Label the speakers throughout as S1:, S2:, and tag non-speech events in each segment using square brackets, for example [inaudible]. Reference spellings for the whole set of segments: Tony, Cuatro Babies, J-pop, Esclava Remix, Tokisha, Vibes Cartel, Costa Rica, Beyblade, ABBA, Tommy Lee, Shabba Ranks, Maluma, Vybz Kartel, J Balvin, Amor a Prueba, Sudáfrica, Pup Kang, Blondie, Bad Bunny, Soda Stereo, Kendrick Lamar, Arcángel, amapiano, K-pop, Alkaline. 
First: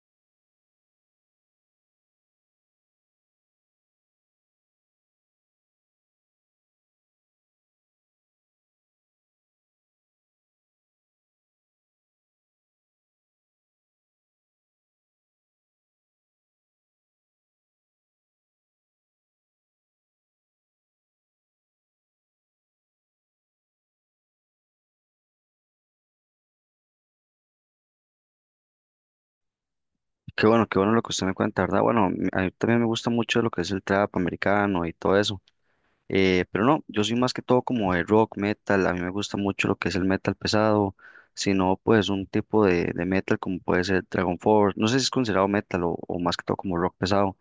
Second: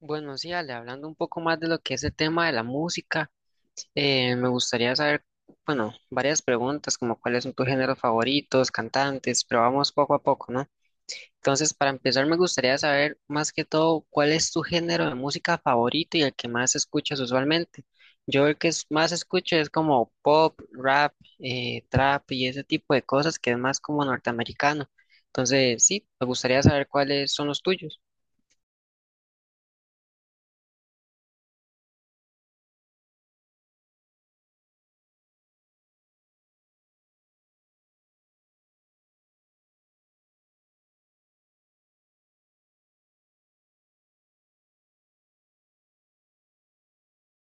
S1: Bueno, sí, Ale, hablando un poco más de lo que es el tema de la música, me gustaría saber, bueno, varias preguntas como cuáles son tus géneros favoritos, cantantes, pero vamos poco a poco, ¿no? Entonces, para empezar, me gustaría saber más que todo cuál es tu género de música favorito y el que más escuchas usualmente. Yo el más escucho es como pop, rap, trap y ese tipo de cosas que es más como norteamericano. Entonces, sí, me gustaría saber cuáles son los tuyos.
S2: Qué bueno lo que usted me cuenta, ¿verdad? Bueno, a mí también me gusta mucho lo que es el trap americano y todo eso. Pero no, yo soy más que todo como de rock, metal. A mí me gusta mucho lo que es el metal pesado, sino pues un tipo de metal como puede ser Dragon Force. No sé si es considerado metal o más que todo como rock pesado,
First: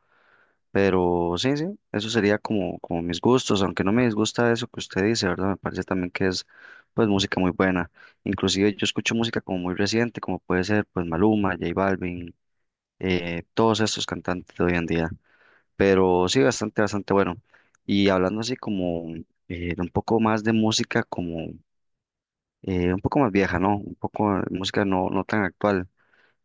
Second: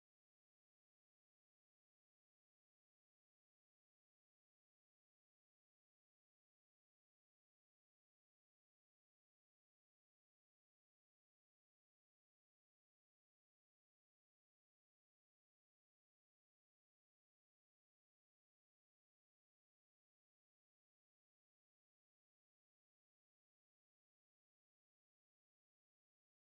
S2: pero sí, sí, eso sería como, como mis gustos, aunque no me disgusta eso que usted dice, ¿verdad? Me parece también que es pues música muy buena. Inclusive yo escucho música como muy reciente, como puede ser pues Maluma, J Balvin, todos estos cantantes de hoy en día, pero sí, bastante, bastante bueno. Y hablando así como de un poco más de música, como un poco más vieja, ¿no? Un poco de música no, no tan actual.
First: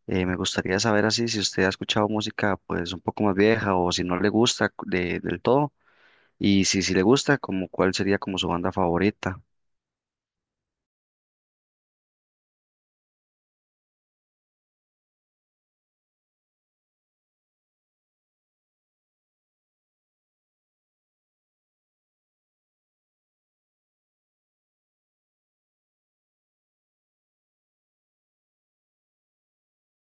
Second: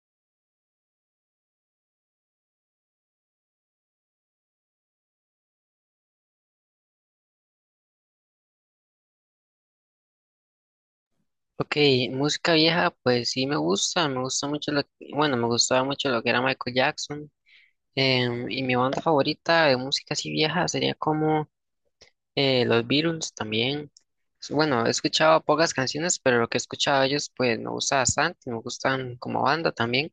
S2: Me gustaría saber así si usted ha escuchado música pues un poco más vieja o si no le gusta del todo y si, si le gusta, como cuál sería como su banda favorita.
S1: Ok, música vieja, pues sí me gusta mucho bueno, me gustaba mucho lo que era Michael Jackson, y mi banda favorita de música así vieja sería como los Beatles también. Bueno, he escuchado pocas canciones, pero lo que he escuchado de ellos pues me gusta bastante, me gustan como banda también.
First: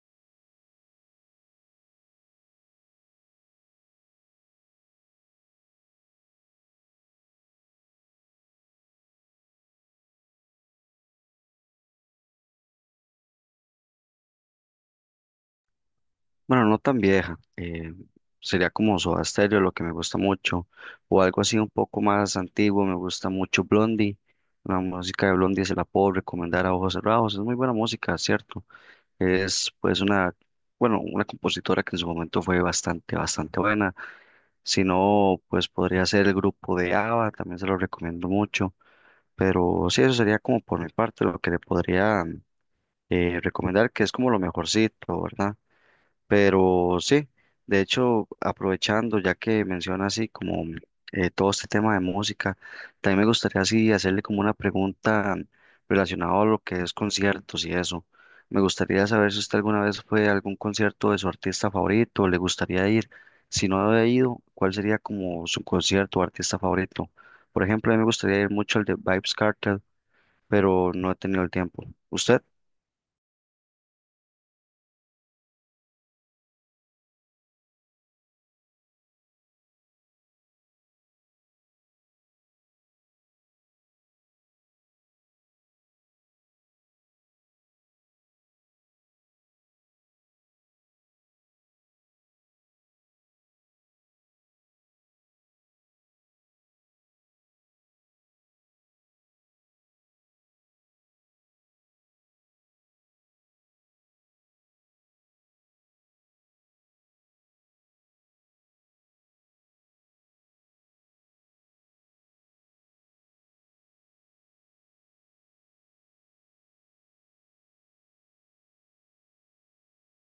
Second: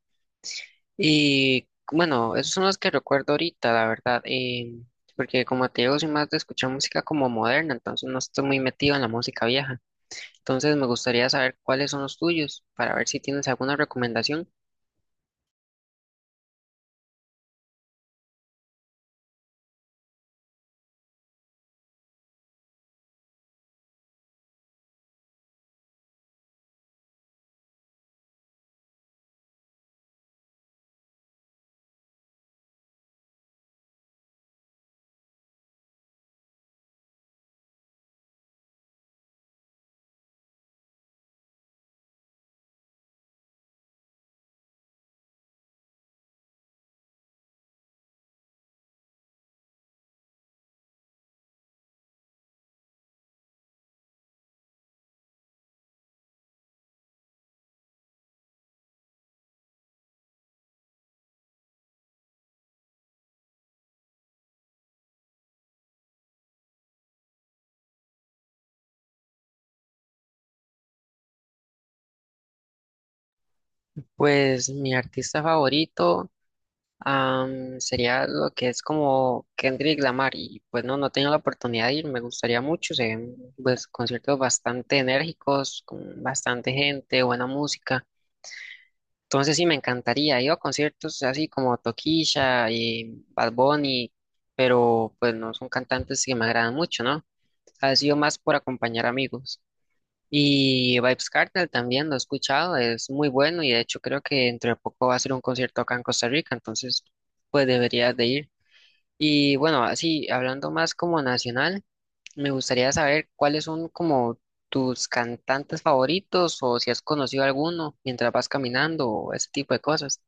S1: Y bueno, esos son los que recuerdo ahorita, la verdad, porque como te digo, soy más de escuchar música como moderna, entonces no estoy muy metido en la música vieja. Entonces me gustaría saber cuáles son los tuyos para ver si tienes alguna recomendación.
S2: Bueno, no tan vieja. Sería como Soda Stereo, lo que me gusta mucho. O algo así un poco más antiguo. Me gusta mucho Blondie. La música de Blondie se la puedo recomendar a ojos cerrados. Es muy buena música, ¿cierto? Es pues una, bueno, una compositora que en su momento fue bastante, bastante buena. Si no, pues podría ser el grupo de ABBA, también se lo recomiendo mucho. Pero sí, eso sería como por mi parte lo que le podría recomendar, que es como lo mejorcito, ¿verdad? Pero sí, de hecho, aprovechando, ya que menciona así como todo este tema de música, también me gustaría así hacerle como una pregunta relacionada a lo que es conciertos y eso. Me gustaría saber si usted alguna vez fue a algún concierto de su artista favorito, le gustaría ir. Si no ha ido, ¿cuál sería como su concierto o artista favorito? Por ejemplo, a mí me gustaría ir mucho al de Vybz Kartel, pero no he tenido el tiempo. ¿Usted?
S1: Pues mi artista favorito sería lo que es como Kendrick Lamar y pues no, no he tenido la oportunidad de ir, me gustaría mucho, se ven, pues conciertos bastante enérgicos, con bastante gente, buena música. Entonces sí, me encantaría, ir a conciertos así como Tokisha y Bad Bunny, pero pues no son cantantes que me agradan mucho, ¿no? Ha sido más por acompañar amigos. Y Vibes Cartel también lo he escuchado, es muy bueno y de hecho creo que entre poco va a ser un concierto acá en Costa Rica, entonces pues deberías de ir. Y bueno, así hablando más como nacional, me gustaría saber cuáles son como tus cantantes favoritos o si has conocido alguno mientras vas caminando o ese tipo de cosas.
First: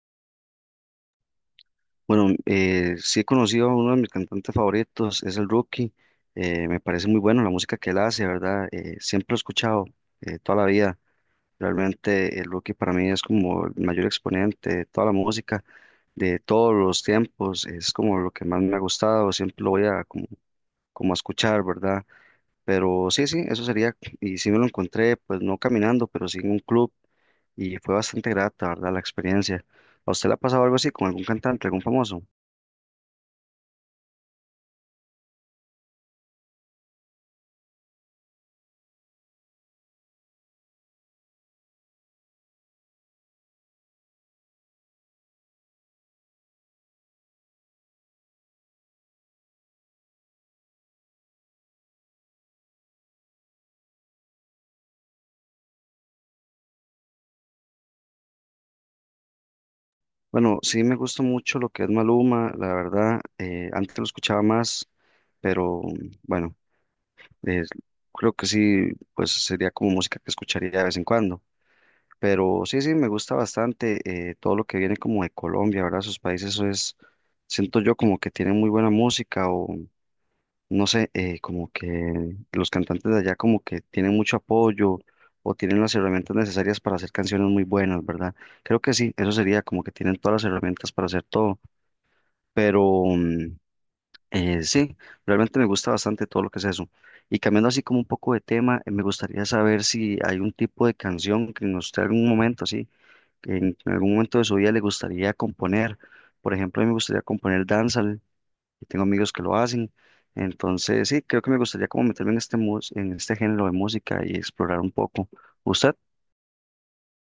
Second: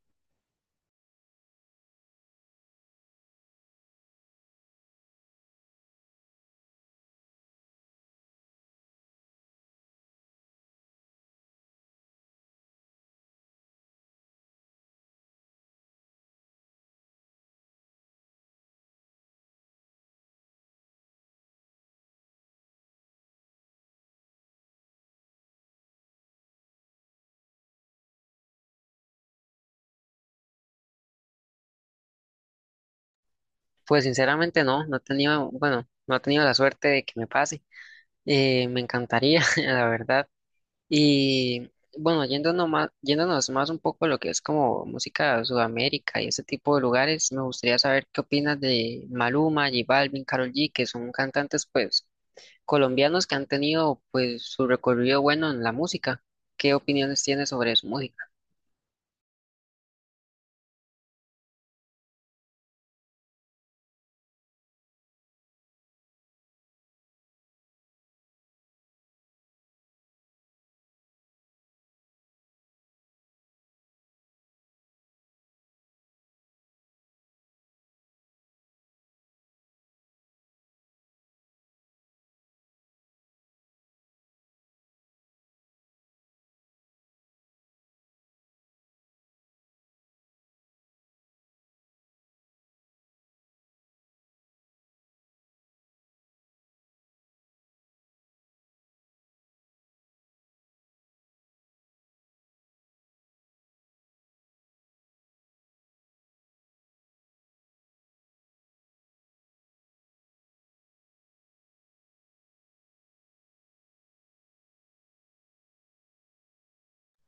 S2: Bueno, sí he conocido a uno de mis cantantes favoritos, es el Rookie. Me parece muy bueno la música que él hace, ¿verdad? Siempre lo he escuchado, toda la vida. Realmente el Rookie para mí es como el mayor exponente de toda la música, de todos los tiempos. Es como lo que más me ha gustado, siempre lo voy a como, como a escuchar, ¿verdad? Pero sí, sí, eso sería. Y sí me lo encontré, pues no caminando, pero sí en un club y fue bastante grata, ¿verdad? La experiencia. ¿A usted le ha pasado algo así con algún cantante, algún famoso?
S1: Pues sinceramente no, no he tenido, bueno, no he tenido la suerte de que me pase. Me encantaría, [laughs] la verdad. Y bueno, yéndonos más un poco a lo que es como música de Sudamérica y ese tipo de lugares, me gustaría saber qué opinas de Maluma, J Balvin, Karol G, que son cantantes pues colombianos que han tenido pues su recorrido bueno en la música. ¿Qué opiniones tienes sobre su música?
S2: Bueno, sí me gusta mucho lo que es Maluma, la verdad, antes lo escuchaba más, pero bueno, eh, creo que sí, pues sería como música que escucharía de vez en cuando. Pero sí, sí, me gusta bastante, todo lo que viene como de Colombia, ¿verdad? Sus países, eso es, siento yo como que tienen muy buena música o no sé, como que los cantantes de allá como que tienen mucho apoyo o tienen las herramientas necesarias para hacer canciones muy buenas, ¿verdad? Creo que sí, eso sería como que tienen todas las herramientas para hacer todo. Pero sí, realmente me gusta bastante todo lo que es eso. Y cambiando así como un poco de tema, me gustaría saber si hay un tipo de canción que en usted algún momento, sí, que en algún momento de su vida le gustaría componer. Por ejemplo, a mí me gustaría componer dancehall, y tengo amigos que lo hacen. Entonces, sí, creo que me gustaría como meterme en este, en este género de música y explorar un poco. ¿Usted?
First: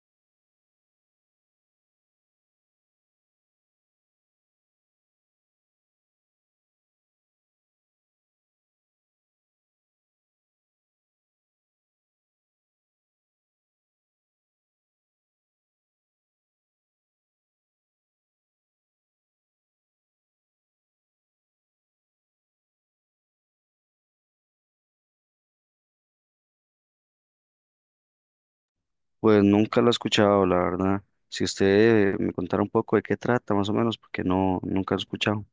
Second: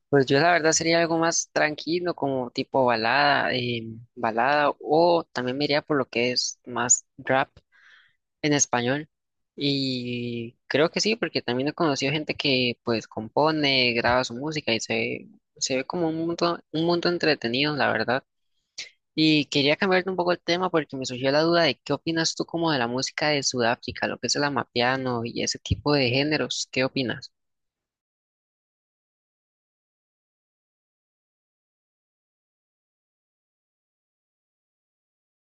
S1: Pues yo la verdad sería algo más tranquilo, como tipo balada, balada, o también me iría por lo que es más rap, en español. Y creo que sí, porque también he conocido gente que pues compone, graba su música y se ve como un mundo entretenido, la verdad. Y quería cambiarte un poco el tema porque me surgió la duda de qué opinas tú como de la música de Sudáfrica, lo que es el amapiano y ese tipo de géneros, ¿qué opinas?
S2: Pues nunca lo he escuchado, la verdad. Si usted me contara un poco de qué trata, más o menos, porque no, nunca lo he escuchado.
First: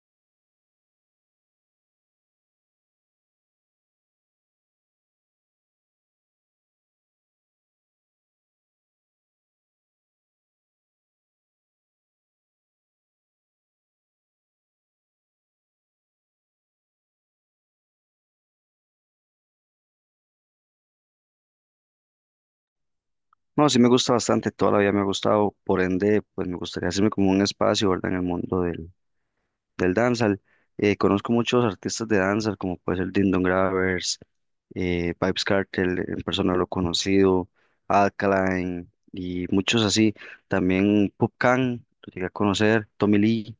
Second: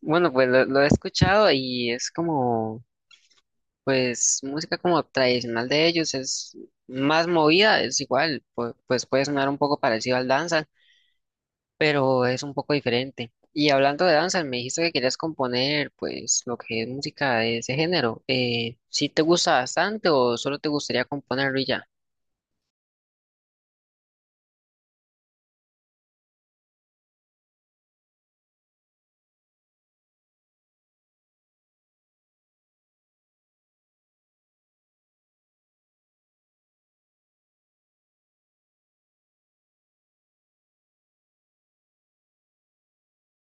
S1: Bueno, pues lo he escuchado y es como, pues música como tradicional de ellos, es más movida, es igual, pues puede sonar un poco parecido al danza pero es un poco diferente. Y hablando de danza, me dijiste que querías componer, pues, lo que es música de ese género. ¿Sí te gusta bastante o solo te gustaría componerlo y ya?
S2: No, sí me gusta bastante, toda la vida me ha gustado, por ende, pues me gustaría hacerme como un espacio, ¿verdad? En el mundo del dancehall. Conozco muchos artistas de danza, como puede ser Dindon Gravers, Vybz Kartel, en persona lo he conocido, Alkaline y muchos así. También Pup Kang, lo llegué a conocer, Tommy Lee.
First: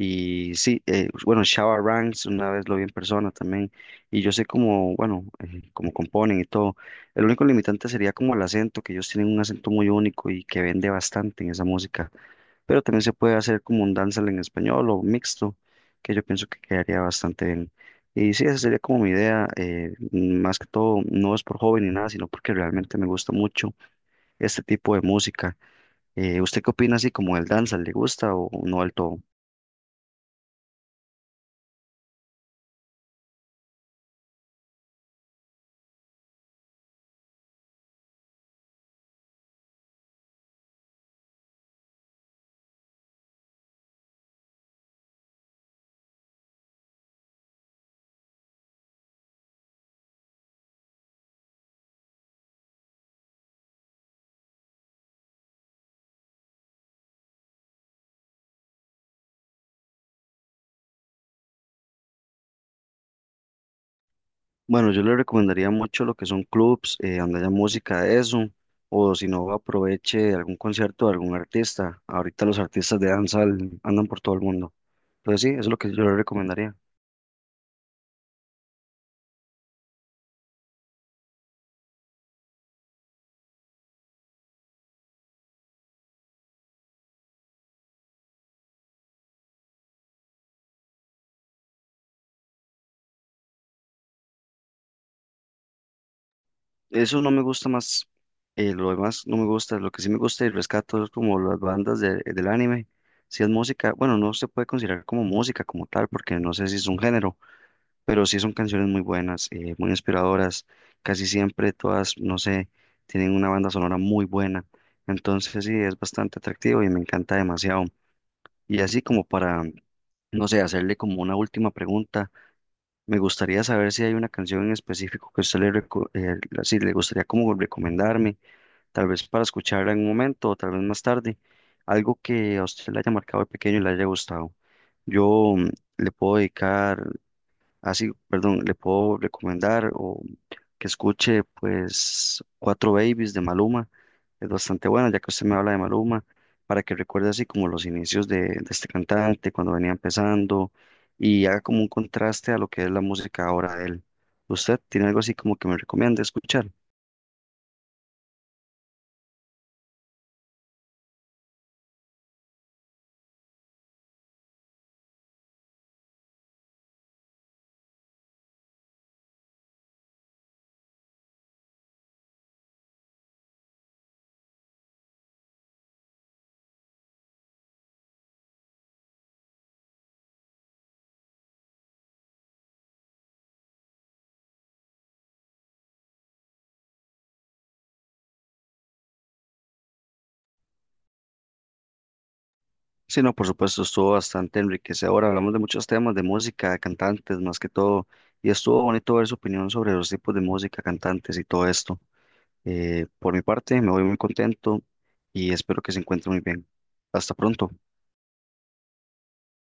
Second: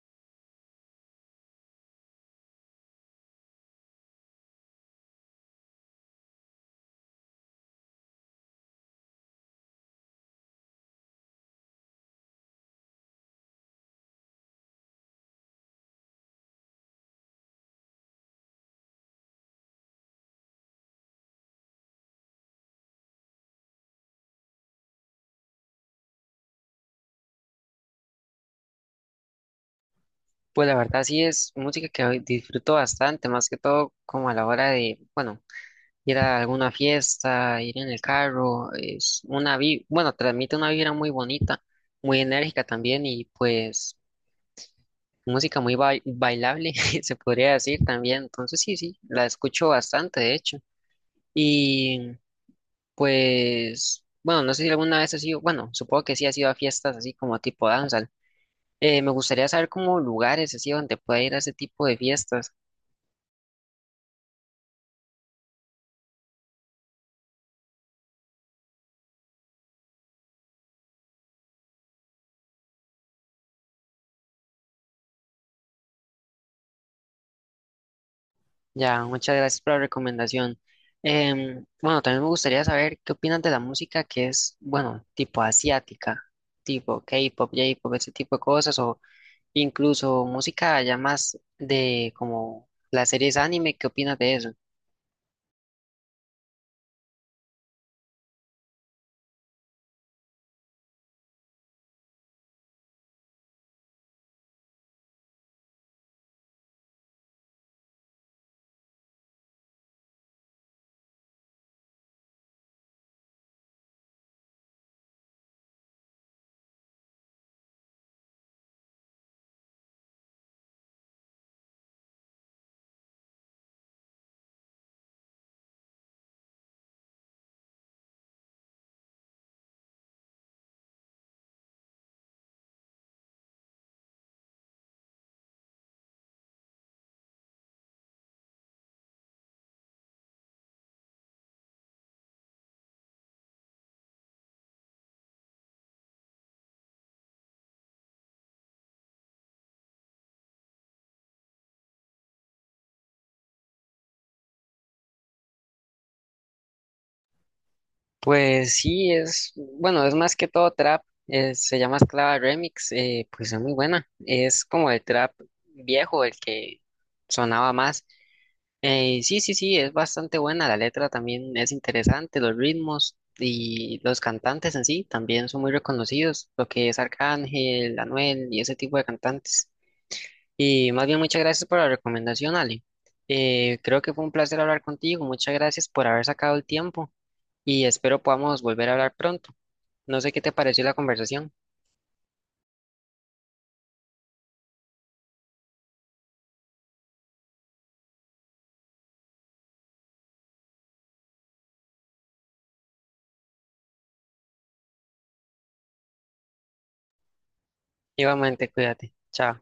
S2: Y sí, bueno, Shabba Ranks una vez lo vi en persona también, y yo sé cómo, bueno, cómo componen y todo. El único limitante sería como el acento, que ellos tienen un acento muy único y que vende bastante en esa música, pero también se puede hacer como un dancehall en español o mixto, que yo pienso que quedaría bastante bien. Y sí, esa sería como mi idea, más que todo, no es por joven ni nada, sino porque realmente me gusta mucho este tipo de música. ¿Usted qué opina así como el dancehall? ¿Le gusta o no del todo?
S1: Pues la verdad sí es música que hoy disfruto bastante, más que todo como a la hora de, bueno, ir a alguna fiesta, ir en el carro, bueno, transmite una vibra muy bonita, muy enérgica también y pues música muy bailable, [laughs] se podría decir también. Entonces sí, sí, la escucho bastante, de hecho. Y pues, bueno, no sé si alguna vez has ido, bueno, supongo que sí has ido a fiestas así como tipo danza. Me gustaría saber como lugares así donde pueda ir a ese tipo de fiestas.
S2: Bueno, yo le recomendaría mucho lo que son clubs, donde haya música de eso, o si no, aproveche algún concierto de algún artista. Ahorita los artistas de danza andan por todo el mundo. Entonces sí, eso es lo que yo le recomendaría.
S1: Ya, muchas gracias por la recomendación. Bueno, también me gustaría saber qué opinan de la música que es, bueno, tipo asiática, tipo K-pop, J-pop, ese tipo de cosas, o incluso música ya más de como las series anime, ¿qué opinas de eso?
S2: Eso no me gusta más, lo demás no me gusta, lo que sí me gusta y rescato es como las bandas del anime. Si es música, bueno, no se puede considerar como música como tal, porque no sé si es un género, pero sí son canciones muy buenas, muy inspiradoras, casi siempre todas, no sé, tienen una banda sonora muy buena, entonces sí, es bastante atractivo y me encanta demasiado. Y así como para, no sé, hacerle como una última pregunta, me gustaría saber si hay una canción en específico que usted le, sí, le gustaría como recomendarme, tal vez para escucharla en un momento o tal vez más tarde, algo que a usted le haya marcado de pequeño y le haya gustado. Yo mm, le puedo dedicar Así, Perdón, le puedo recomendar o que escuche pues Cuatro Babies de Maluma. Es bastante buena, ya que usted me habla de Maluma, para que recuerde así como los inicios de este cantante, cuando venía empezando, y haga como un contraste a lo que es la música ahora de él. ¿Usted tiene algo así como que me recomienda escuchar?
S1: Pues sí, es, bueno, es más que todo trap, se llama Esclava Remix, pues es muy buena, es como el trap viejo, el que sonaba más. Sí, sí, sí, es bastante buena, la letra también es interesante, los ritmos y los cantantes en sí también son muy reconocidos, lo que es Arcángel, Anuel y ese tipo de cantantes. Y más bien muchas gracias por la recomendación, Ale. Creo que fue un placer hablar contigo, muchas gracias por haber sacado el tiempo y espero podamos volver a hablar pronto. No sé qué te pareció la conversación.
S2: Sí, no, por supuesto, estuvo bastante enriquecedor. Hablamos de muchos temas, de música, de cantantes más que todo, y estuvo bonito ver su opinión sobre los tipos de música, cantantes y todo esto. Por mi parte, me voy muy contento y espero que se encuentre muy bien. Hasta pronto.
S1: Igualmente, cuídate. Chao.